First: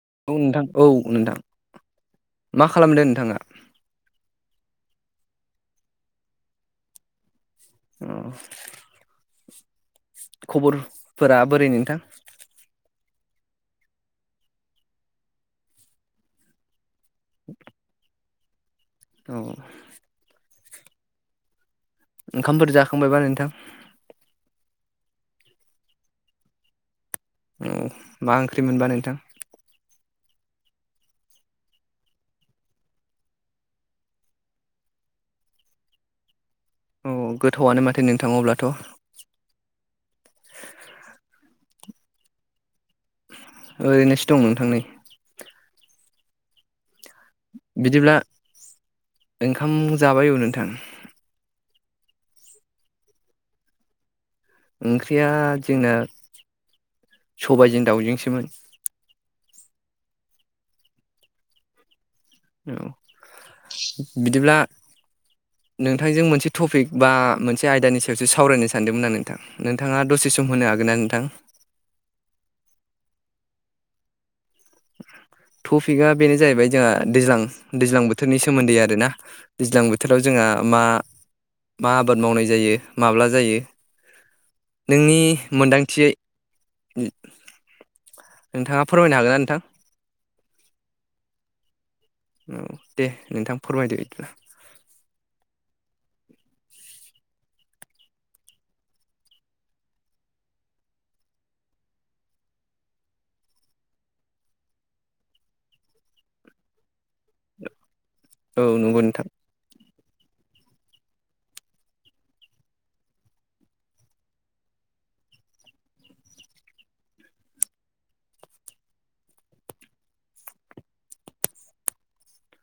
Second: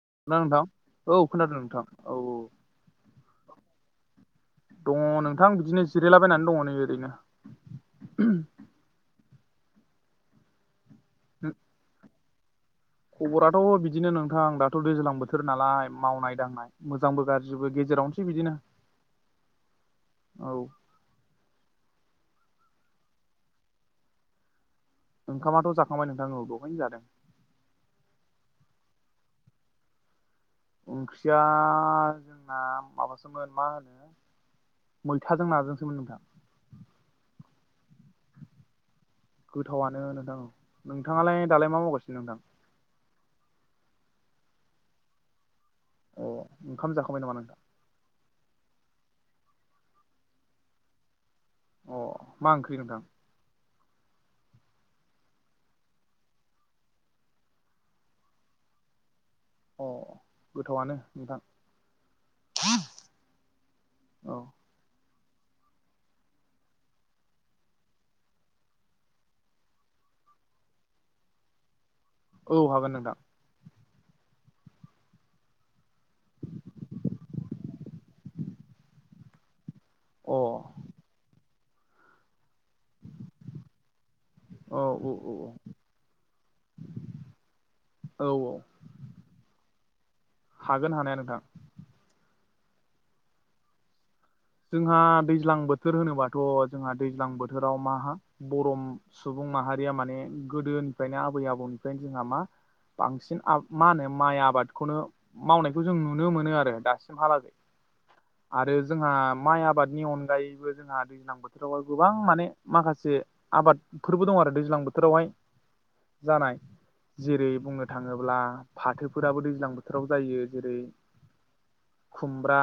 [unintelligible] नोंथां औ खोनादों नोंथां औ औ मा खालामदों नोंथाङा दङ नोंथां बिदिनो जिरायलाबायनानै दङ नै ओरैनो खबरफोरा ओरैनो बोरै नोंथां? खबराथ' बिदिनो नोंथां दाथ' दैज्लां बोथोर नालाय मावनाय दांनाय मोजांबो गाज्रिबो गेजेरावनोसै बिदिनो औ औ ओंखामफोर जाखांबायबा नोंथां? ओंखामाथ' जाखांबाय नोंथां औ दहायनो जादों। उम मा ओंख्रि मोनबा नोंथां? ओंख्रिया जोंना माबासोमोन मा होनो मैथाजों नाजोंसोमोन नोंथां अह गोथावआनो माथो नोंथां अब्लाथ' गोथावनो नोंथां उह नोंथाङालाय दालाय मा मावगासिनो नोंथां? ओरैनोसो दं नोंथां नै अह ओंखाम [unintelligible] बिदिब्ला ओंखाम जाबाय औ नोंथां उह मा ओंख्रि नोंथां ओंख्रिया जोंना सबायजों दाउजोंसोमोन अह गोथावआनो नोंथां औ औ बिदिब्ला नोंथांजों मोनसे टपिक बा मोनसे आयदानि सायावसो सावरायनो सानदोंमोन आं नोंथां नोंथाङा दसे सम [unintelligible] होनो हागोनना नोंथां औ हागोन नोंथां टपिकआ बेनो जाहैबाय जोंहा दैज्लां दैज्लां बोथोरनि सोमोन्दै आरोना दैज्लां बोथोराव जोंहा अ मा मा आबाद मावनाय जायो माब्ला जायो औ औ नोंनि मोनदांथियै औ औ नोंथाङा फोरमायनो हागोन ना नोंथां हागोन हानाया नोंथां। उम दे नोंथां फोरमायदो बिदिब्ला जोंहा दैज्लां बोथोर होनोबाथ' जोंहा दैज्लां बोथोराव [unintelligible] सुबुं माहारिया माने गोदोनिफ्रायनो आबै आबौनिफ्रायनो जोंहा मा बांसिन मा होनो माइ आबादखौनो मावनायखौ जों नुनो मोनो आरो दासिमहालागै औ आरो नंगौ जोंहा नोंथां। माइ आबादनि अनगायैबो जोंहा दैज्लां बोथोरावहाय गोबां माने माखासे आबादफोरबो दं आरो। दैज्लां बोथोरावहाय जानाय जेरै बुंनो थाङोब्ला फाथोफोराबो दैज्लां बोथोराव जायो जेरै खुमब्रा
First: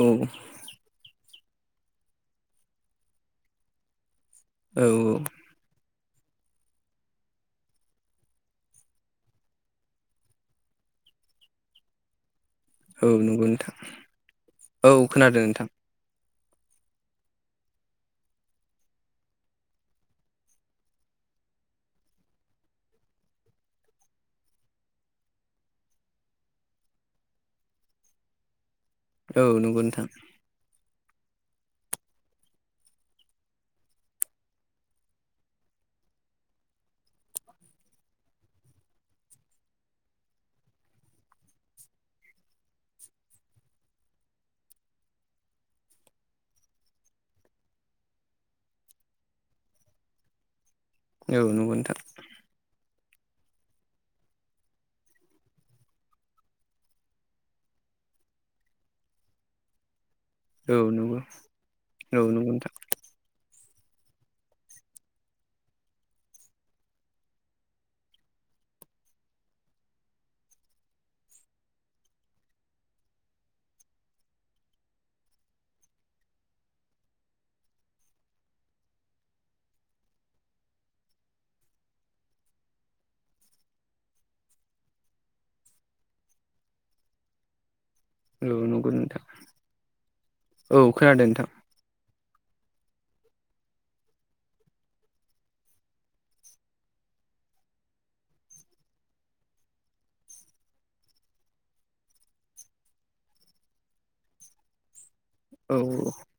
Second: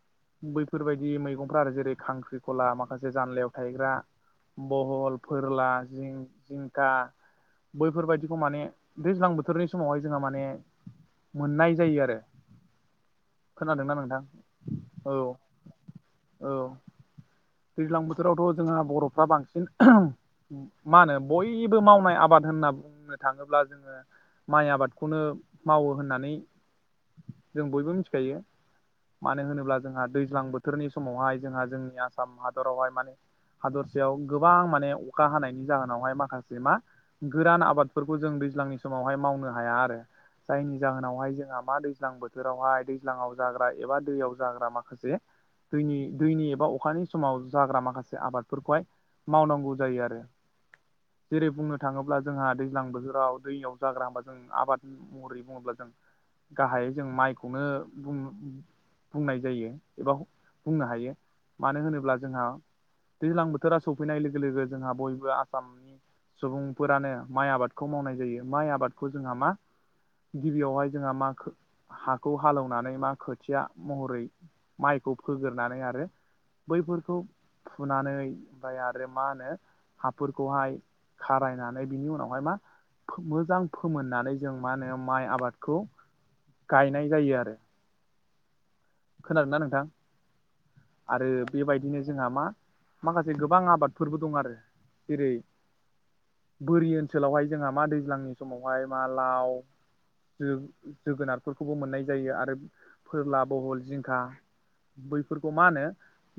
औ बैफोरबायदि मैगंफ्रा आरो जेरै खांख्रिखला माखासे जानलायाव थायग्रा औ बहल फोरला जिं जिंखा बैफोरबायदिखौ माने दैज्लां बोथोरनि समावहाय जोंहा माने मोननाय जायो आरो औ नंगौ नोंथां औ खोनादों नोंथां औ दैज्लां बोथोरावथ' जोंहा बर'फ्रा बांसिन मा होनो बयबो मावनाय आबाद होनना बुंनो थाङोब्ला जोङो माइ आबादखौनो मावो होननानै जों बयबो मिथिखायो। औ मानो होनोब्ला नंगौ जोंहा नोंथां दैज्लां बोथोरनि समावहाय जोंहा जोंनि आसाम हादरावहाय माने हादरसायाव गोबां माने अखा हानायनि जाहोनावहाय माखासे मा गोरान आबादफोरखौ जों दैज्लांनि समावहाय मावनो हाया आरो। जायनि जाहोनावहाय जोंहा मा दैज्लां बोथोरावहाय दैज्लांआव जाग्रा एबा दैयाव जाग्रा माखासे दैनि दैनि एबा अखानि समाव जाग्रा माखासे आबादफोरखौहाय मावनांगौ जायो आरो औ जेरै नंगौ बुंनो नोंथां थाङोब्ला जोंहा दैज्लां बोथोर- -आव दैयाव जाग्रा होनोमबा जों आबाद महरै बुङोब्ला जों गाहाय जों माइखौनो बुङो बुंनाय जायो एबा औ बुंनो हायो नंगौ मानो होनोब्ला औ जोंहा नंगौ नोंथां दैज्लां बो- -थोरा सफैनाय लोगो लोगो जोंहा बयबो आसामनि सुबुंफोरानो माइ आबादखौ मावनाय जायो माइ आबादखौ जोंहा मा गिबियावहाय जोंहा मा हाखौ हालौवनानै मा खोथिया महरै माइखौ फोगोरनानै आरो बैफोरखौ फुनानै ओमफ्राय आरो मा होनो हाफोरखौहाय खारायनानै बिनि उनावहाय मा मोजां फोमोननानै जों मा होनो माइ आबादखौ गायनाय जायो आरो औ न- खोनादों ना नोंथां खोनादों आरो नोंथां बेबायदिनो जोंहा मा माखासे गोबां आबादफोरबो दं आरो जेरै बोरि ओनसोलावहाय जोंहा मा दैज्लांनि समावहाय मा लाव जो जोगोनारफोरखौबो मोननाय जायो आरो फोरला बहल जिंखा बैफोरखौ मा औ होनो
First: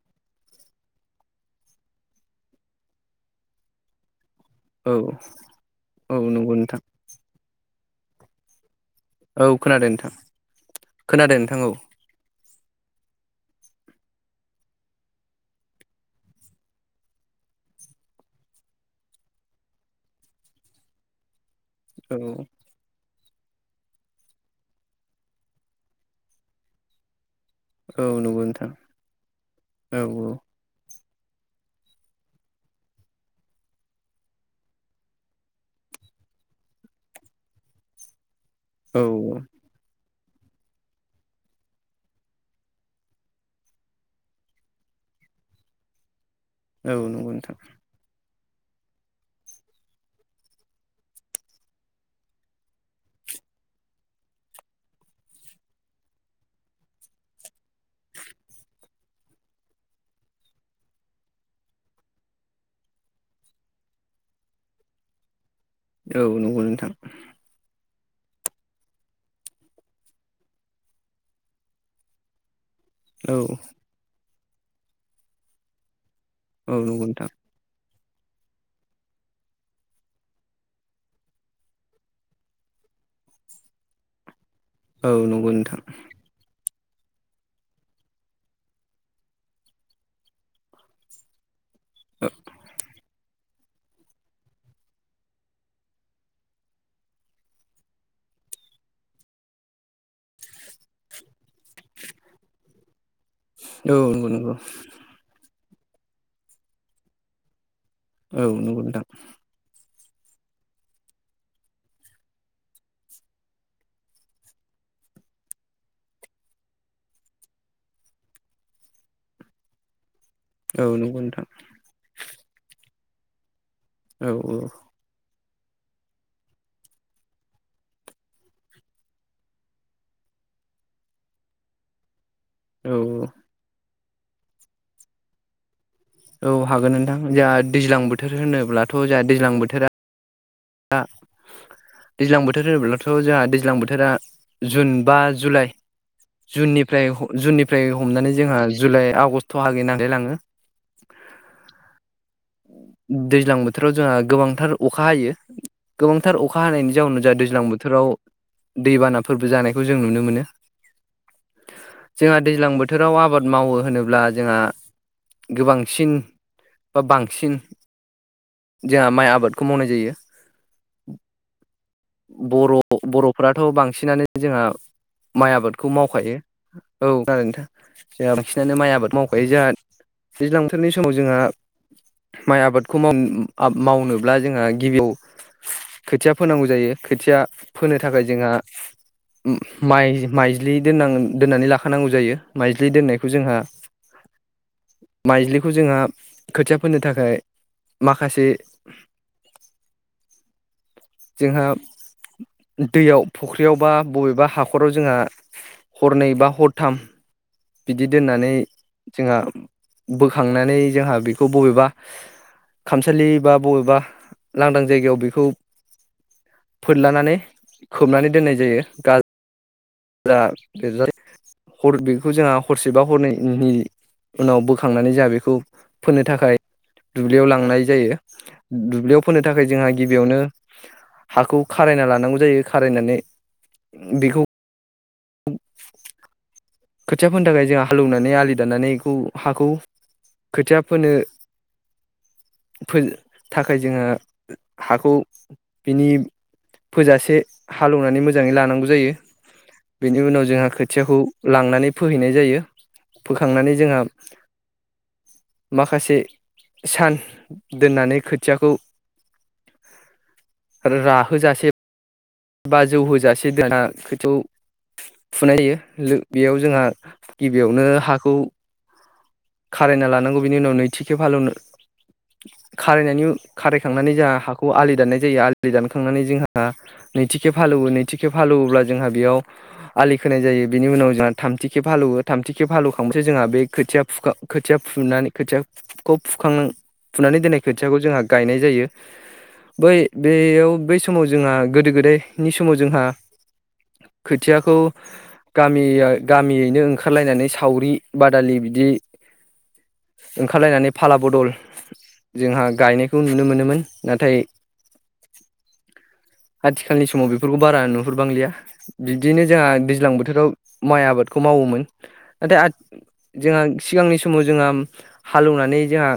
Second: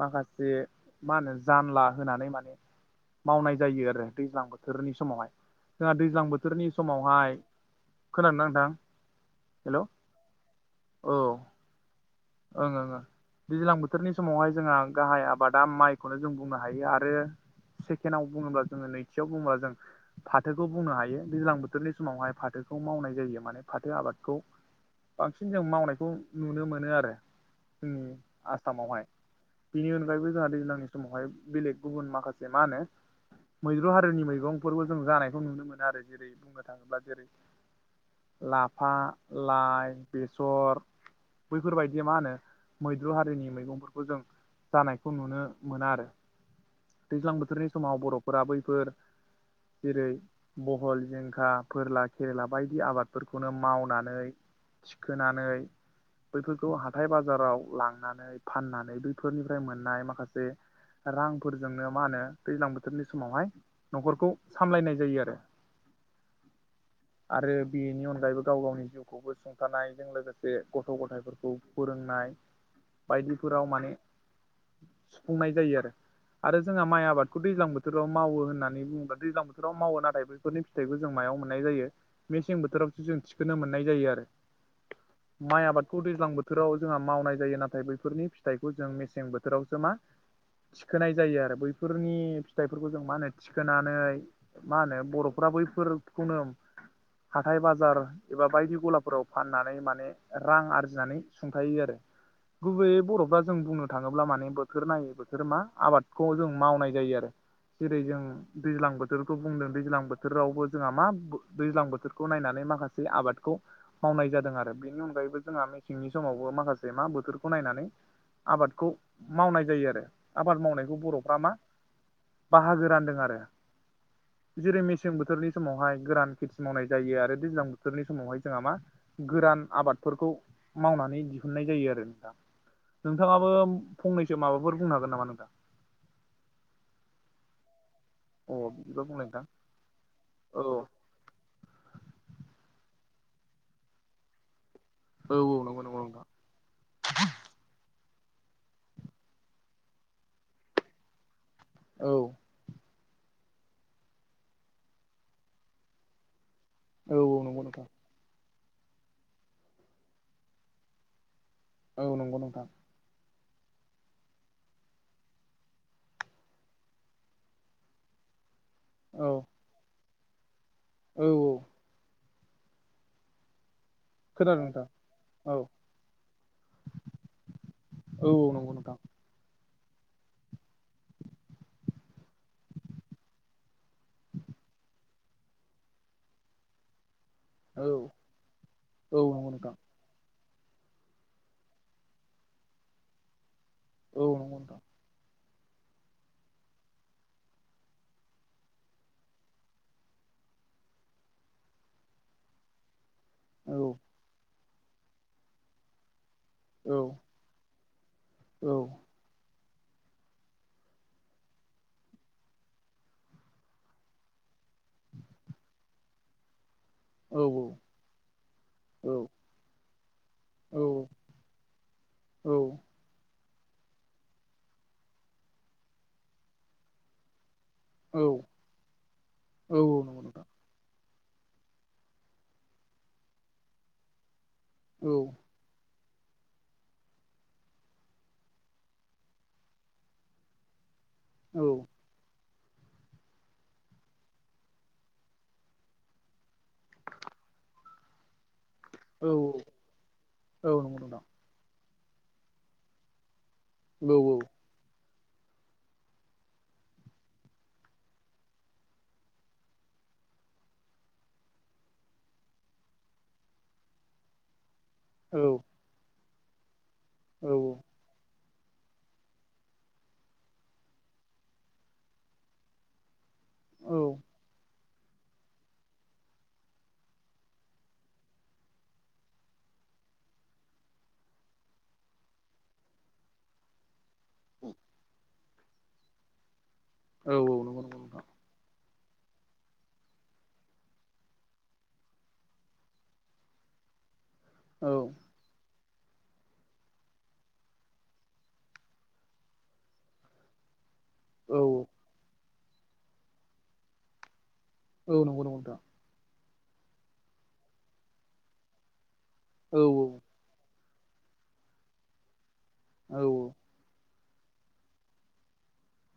माखासे मा होनो जानला होनानै माने मावनाय जायो आरो दैज्लां औ बोथोरनि समावहाय जोंहा औ दैज्लां नंगौ बोथोरनि नोंथां समावहाय खोनादोंना नोंथां औ हेल' खोनादों नोंथां खोनादों नोंथां औ ओं ओं ओं दैज्लां बोथोरनि समावहाय जोंहा गाहाय आबादा माइखौनो जों बुंनो हायो आरो सेकेण्डआव बुङोब्ला जोङो नैथियाव बुङोब्ला जों फाथोखौ बुंनो हायो दैज्लां बोथोर -थोरनि औ समावहाय फाथोखौ मावनाय जायो माने फाथो आबादखौ बांसिन जों मावनायखौ नुनो मोनो आरो औ जोंनि नंगौ नोंथां आसामावहाय बिनि औ अनगायैबो जोंहा दैज्लांनि समावहाय बेलेग गुबुन माखासे मा होनो मैद्रु हारिनि मैगंफोरबो जों जानायखौ नुनो मोनो आरो जेरै बुंनो थाङोब्ला जेरै लाफा औ औ लाइ बेसर बैफोरबायदि बिदि मा होनो मैद्रु हारिनि मैगंफोरखौ जों जानायखौ नुनो मोना आरो औ नंगौ दैज्लां नोंथां बोथोरनि समाव बरफोरा बैफोर जेरै बहल जिंखा फोरला खेरेला बायदि आबादफोरखौनो मावनानै थिखोनानै बैफोर -खौ हाथाय बाजाराव लांनानै फाननानै बैफोरनिफ्राय मोननाय माखासे रांफोरजोंनो मा होनो दैज्लां बोथोरनि समावहाय नखरखौ सामलायनाय जायो आरो औ नंगौ नोंथां -गायैबो गाव गावनि जिउखौबो सुंथानायजों लोगोसे गथ गथायफोरखौ फोरोंनाय औ बायदिफोराव माने सुफुंनाय जायो आरो आरो औ जोंहा नंगौ माइ नोंथां आबादखौ दैज्लां बो- -थोराव मावो होननानै बुङोबा दैज्लां बोथोराव मावो नाथाय बेफोरनि फिथाइखौ जों मायाव मोननाय जायो मेसें बोथोराव जों थिखोनो मोननाय जायो आरो औ नंगौ नोंथां -आव जोंहा मावनाय जायो नाथाय बैफोरनि फिथाइखौ जों मेसें बोथोरावसो मा थिखोनाय जायो आरो बैफोरनि फिथाइफोरखौ जों मा होनो थिखोनानै मा होनो बरफ्रा बैफोर खौनो हाथाय बाजार एबा बायदि गलाफोराव फाननानै माने रां आरजि -नानै सुंथायो आरो गुबैयै बरफ्रा जों बुंनो औ थाङोब्ला नंगौ माने नंगौ बोथोर नायै बोथोर मा आबादखौ जों मावनाय जायो आरो जेरै जों औ नंगौ दैज्लां नोंथां बोथोरखौ बुंदों दैज्लां बो- -थोरावबो जोंहा मा दैज्लां बोथोरखौ नायनानै माखासे आबादखौ मावनाय जादों आरो बेनि अनगायै बो जोंहा मेसेंनि समावबो माखासे मा बोथोरखौ नायनानै आबादखौ मावनाय जायो आरो आबाद औ मावनायखौ नंगौ बर'फ्रा नोंथां मा बाहागो रानदों आरो औ जेरै मेसें बोथोरनि समावहाय गोरान खेथि मावनाय जायो आरो दैज्लां बोथोरनि समावहाय जोंहा मा गोरान आबादफोरखौ मावनानै दिहुननाय जायो आरो नोंथा औ नोंथाङाबो फंनैसो माबाफोर बुं हागोन नामा नोंथां औ हागोन नोंथां जोंहा दैज्लां बोथोर अ होनोब्लाथ' बिदिबा जोंहा बुंलाय नोंथां दैज्लां बोथोरा औ दा दैज्लां बोथोर होनोब्लाथ' जोंहा दैज्लां बोथोरा जुन बा औ जुलाइ नंगौ नंगौ नोंथां जुननिफ्राय जुननिफ्राय हमनानै जोंहा जुलाइ आगष्ट लागै नाङैलाङो। औ दैज्लां बोथोराव जोंहा गोबांथार अखा हायो गोबांथार अ अखा हानायनि औ जाउनाव औ ज नंगौ दैज्लां नोंथां बोथोराव दैबानाफोरबो जानायखौ जों नुनो मोनो। औ जोंहा नंगौ नोंथां दैज्लां बोथोराव आबाद मावो होनोब्ला जोंहा गोबांसिन बा बांसिन जोंहा माइ औ आबादखौ मावनाय जायो। औ औ बर' बर'फोराथ' बांसिनानो जोंहा खोनादों नोंथां माइ औ आबादखौ मावखायो औारैथ औ जों नंगौ बांसिनानो माइ नोंथां आबाद मावखायो जोंहा दैज्लां बोथोरनि समाव जोंहा माइ आबादखौ माव मावनोब्ला जोंहा गिबियाव खोथिया फोनांगौ जायो। खोथिया औ फोनो थाखाय जोंहा औ नंगौ नोंथां माइ माइ ज्लि दोन दोन्नानै लाखानांगौ जायो माइज्लि दोन्नायखौ जोंहा औ नंगौ नोंथां माइजलि खौ जोंहा खोथिया फोनो थाखाय माखासे जोंहा दैयाव फुख्रियाव औ बा बबेबा हा खराव जोंहा हरनै बा हरथाम औ बिदि दोननानै औ जोंहा बोखांनानै जोंहा बेखौ बबेबा खामसालि बा बबेबा लांदां जायगायाव बेखौ फोरलानानै औ नंगौ नोंथां खोबनानै दोननाय जायो औ गा जा औ बेखौ जोंहा हरसे बा हर नि उनाव बोखांनानै ज बेखौ फोननो थाखाय दुब्लियाव लां नाय औ जायो दुब्लियाव फोनो थाखाय औ जोंहा नंगौ गिबियावनो नोंथां हाखौ खारायना लानांगौ जायो खारायनानै बेखौ [inaudible] खोथिया फोनो थाखाय जों हालौवनानै आलि दानानैखौ हाखौ खोथिया फोनो औ फो थाखाय जोंङो हाखौ बिनि फोजासे हालेवनानै मोजाङै लानांगौ। जायो औ औ बेनि उनाव जोंहा नंगौ नंगौ खोथियाखौ नोंथां लांनानै फोहैनाय जायो। फोखांनानै जोंहा माखासे सान दोननानै खोथियाखौ राहोजासे बाजौ होजासे दाना खोथियाव फुनाय औ होयो बेयाव जोंहा औ गिबियावनो हाखौ खारायना लानांगौ बिनि उनाव नैथिखे फालवनो खारायनायनि खारायखांनानै औ जोंहा हाखौ आलि दानाय जायो आलि दानखांनानै जोंहा नैथि खेब हालौवो नैथिखेब गालौवोब्ला जोंहा बेयाव आलि खोनाय जायो बिनि उनाव जोंहा थामथि खेब हालौवो थामथि खेब हालौवखांबाथाय जोंहा बे खोथिया खोथिया फुनानै खोथियाखौ फुखां फुनानै दोननाय नंगौ खोथियाखौ नंगौ जोंहा नोंथां गायनाय जायो। बै बेयाव बै समाव जोंहा गोदो गोदायनि समाव जोंहा [inaudible] खोथियाखौ औ गामि गामियैनो ओंखारलायनानै सावरि बादालि बिदि ओंखारलायनानै फाला बदल जोंहा गायनायखौ नुनो मोनोमोन नाथाय औ नंगौ नंगौ नोंथां आथिखालनि समाव बेफोरखौ बारा नुहुरबांलिया बिदिनो जोंहा औ दैज्लां बोथोराव माइ आबादखौ मावोमोन नाथाय आथ औ जोंहा सिगांनि समाव जोंहा हालौवनानै जोंहा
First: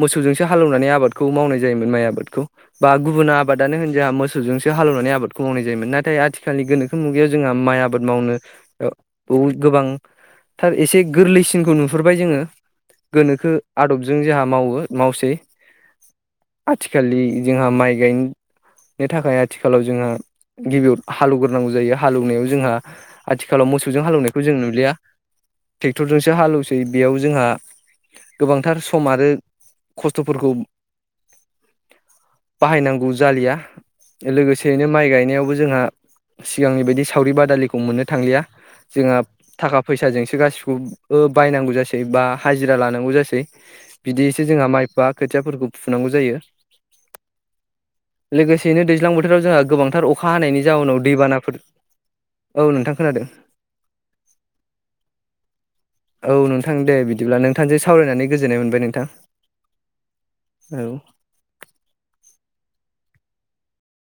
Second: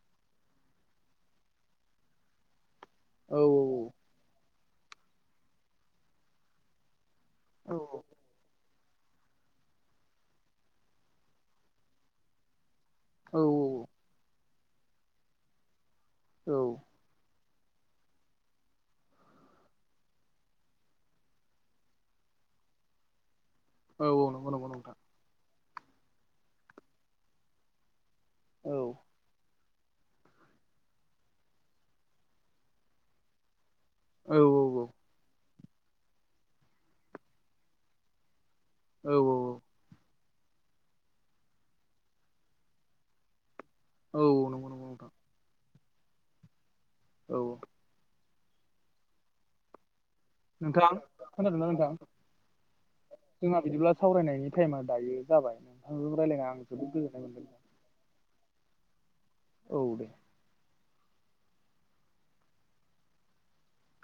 मोसौजोंसो हालौवनानै आबादखौ मावनाय जायोमोन माइ आबादखौ। बा गुबुन औ आबादानो होन जोंहा मोसौजोंसो हालौवनानै आबादखौ मावनाय जायोमोन नाथाय आथिखालनि गोनोखो मुगायाव जोंहा औ माइ आबाद मावनो ओ उ गोबां थार एसे गोरलैसिनखौ नु नुहुरबाय जोङो गोनोखो औ आदबजों जोंहा मावो मावसै औ आथिखालनि जोंहा माइ गायनो नि थाखाय आथिखालाव जोंहा गिबियाव हालौवग्रोनांगौ जायो हालौवनायाव जोंहा आथिखालाव औ मोसौजों औ हालेवनायखौ नंगौ जों नंगौ नुलिया नोंथां टेक्टरजोंसो हालेवसै बेयाव जोंहा औ गोबांथार सम आरो खस्थ'फोरखौ बाहायनांगौ जालिया औ लोगोसेयैनो माइ गायनायावबो जोंहा सिगांनि बादि सावरि बादालिखौ मोननो थांलिया औ जोंहा थाखा फैसाजोंसो गासिखौबो बायनांगौ जासै बा हाजिरा लानांगौ जासै औ बिदिसो जोंहा नंगौ नंगौ माइबा नोंथां खोथियाफोरखौ फुनांगौ जायो औ लोगोसेयैनो दैज्लां बोथोराव जोंहा गोबांथार अखा हानायनि नोंथां जाउनाव दैबानाफोर खोनादोंना नोंथां औ नोंथां खोनादों जोंहा बिदिब्ला सावरायनायनि टाइमा दायो जाबाय ओं औ नोंथां दे बिदिब्ला नोंथांजों सावरायनानै गोजोननाय मोनबाय नोंथां औ दे औ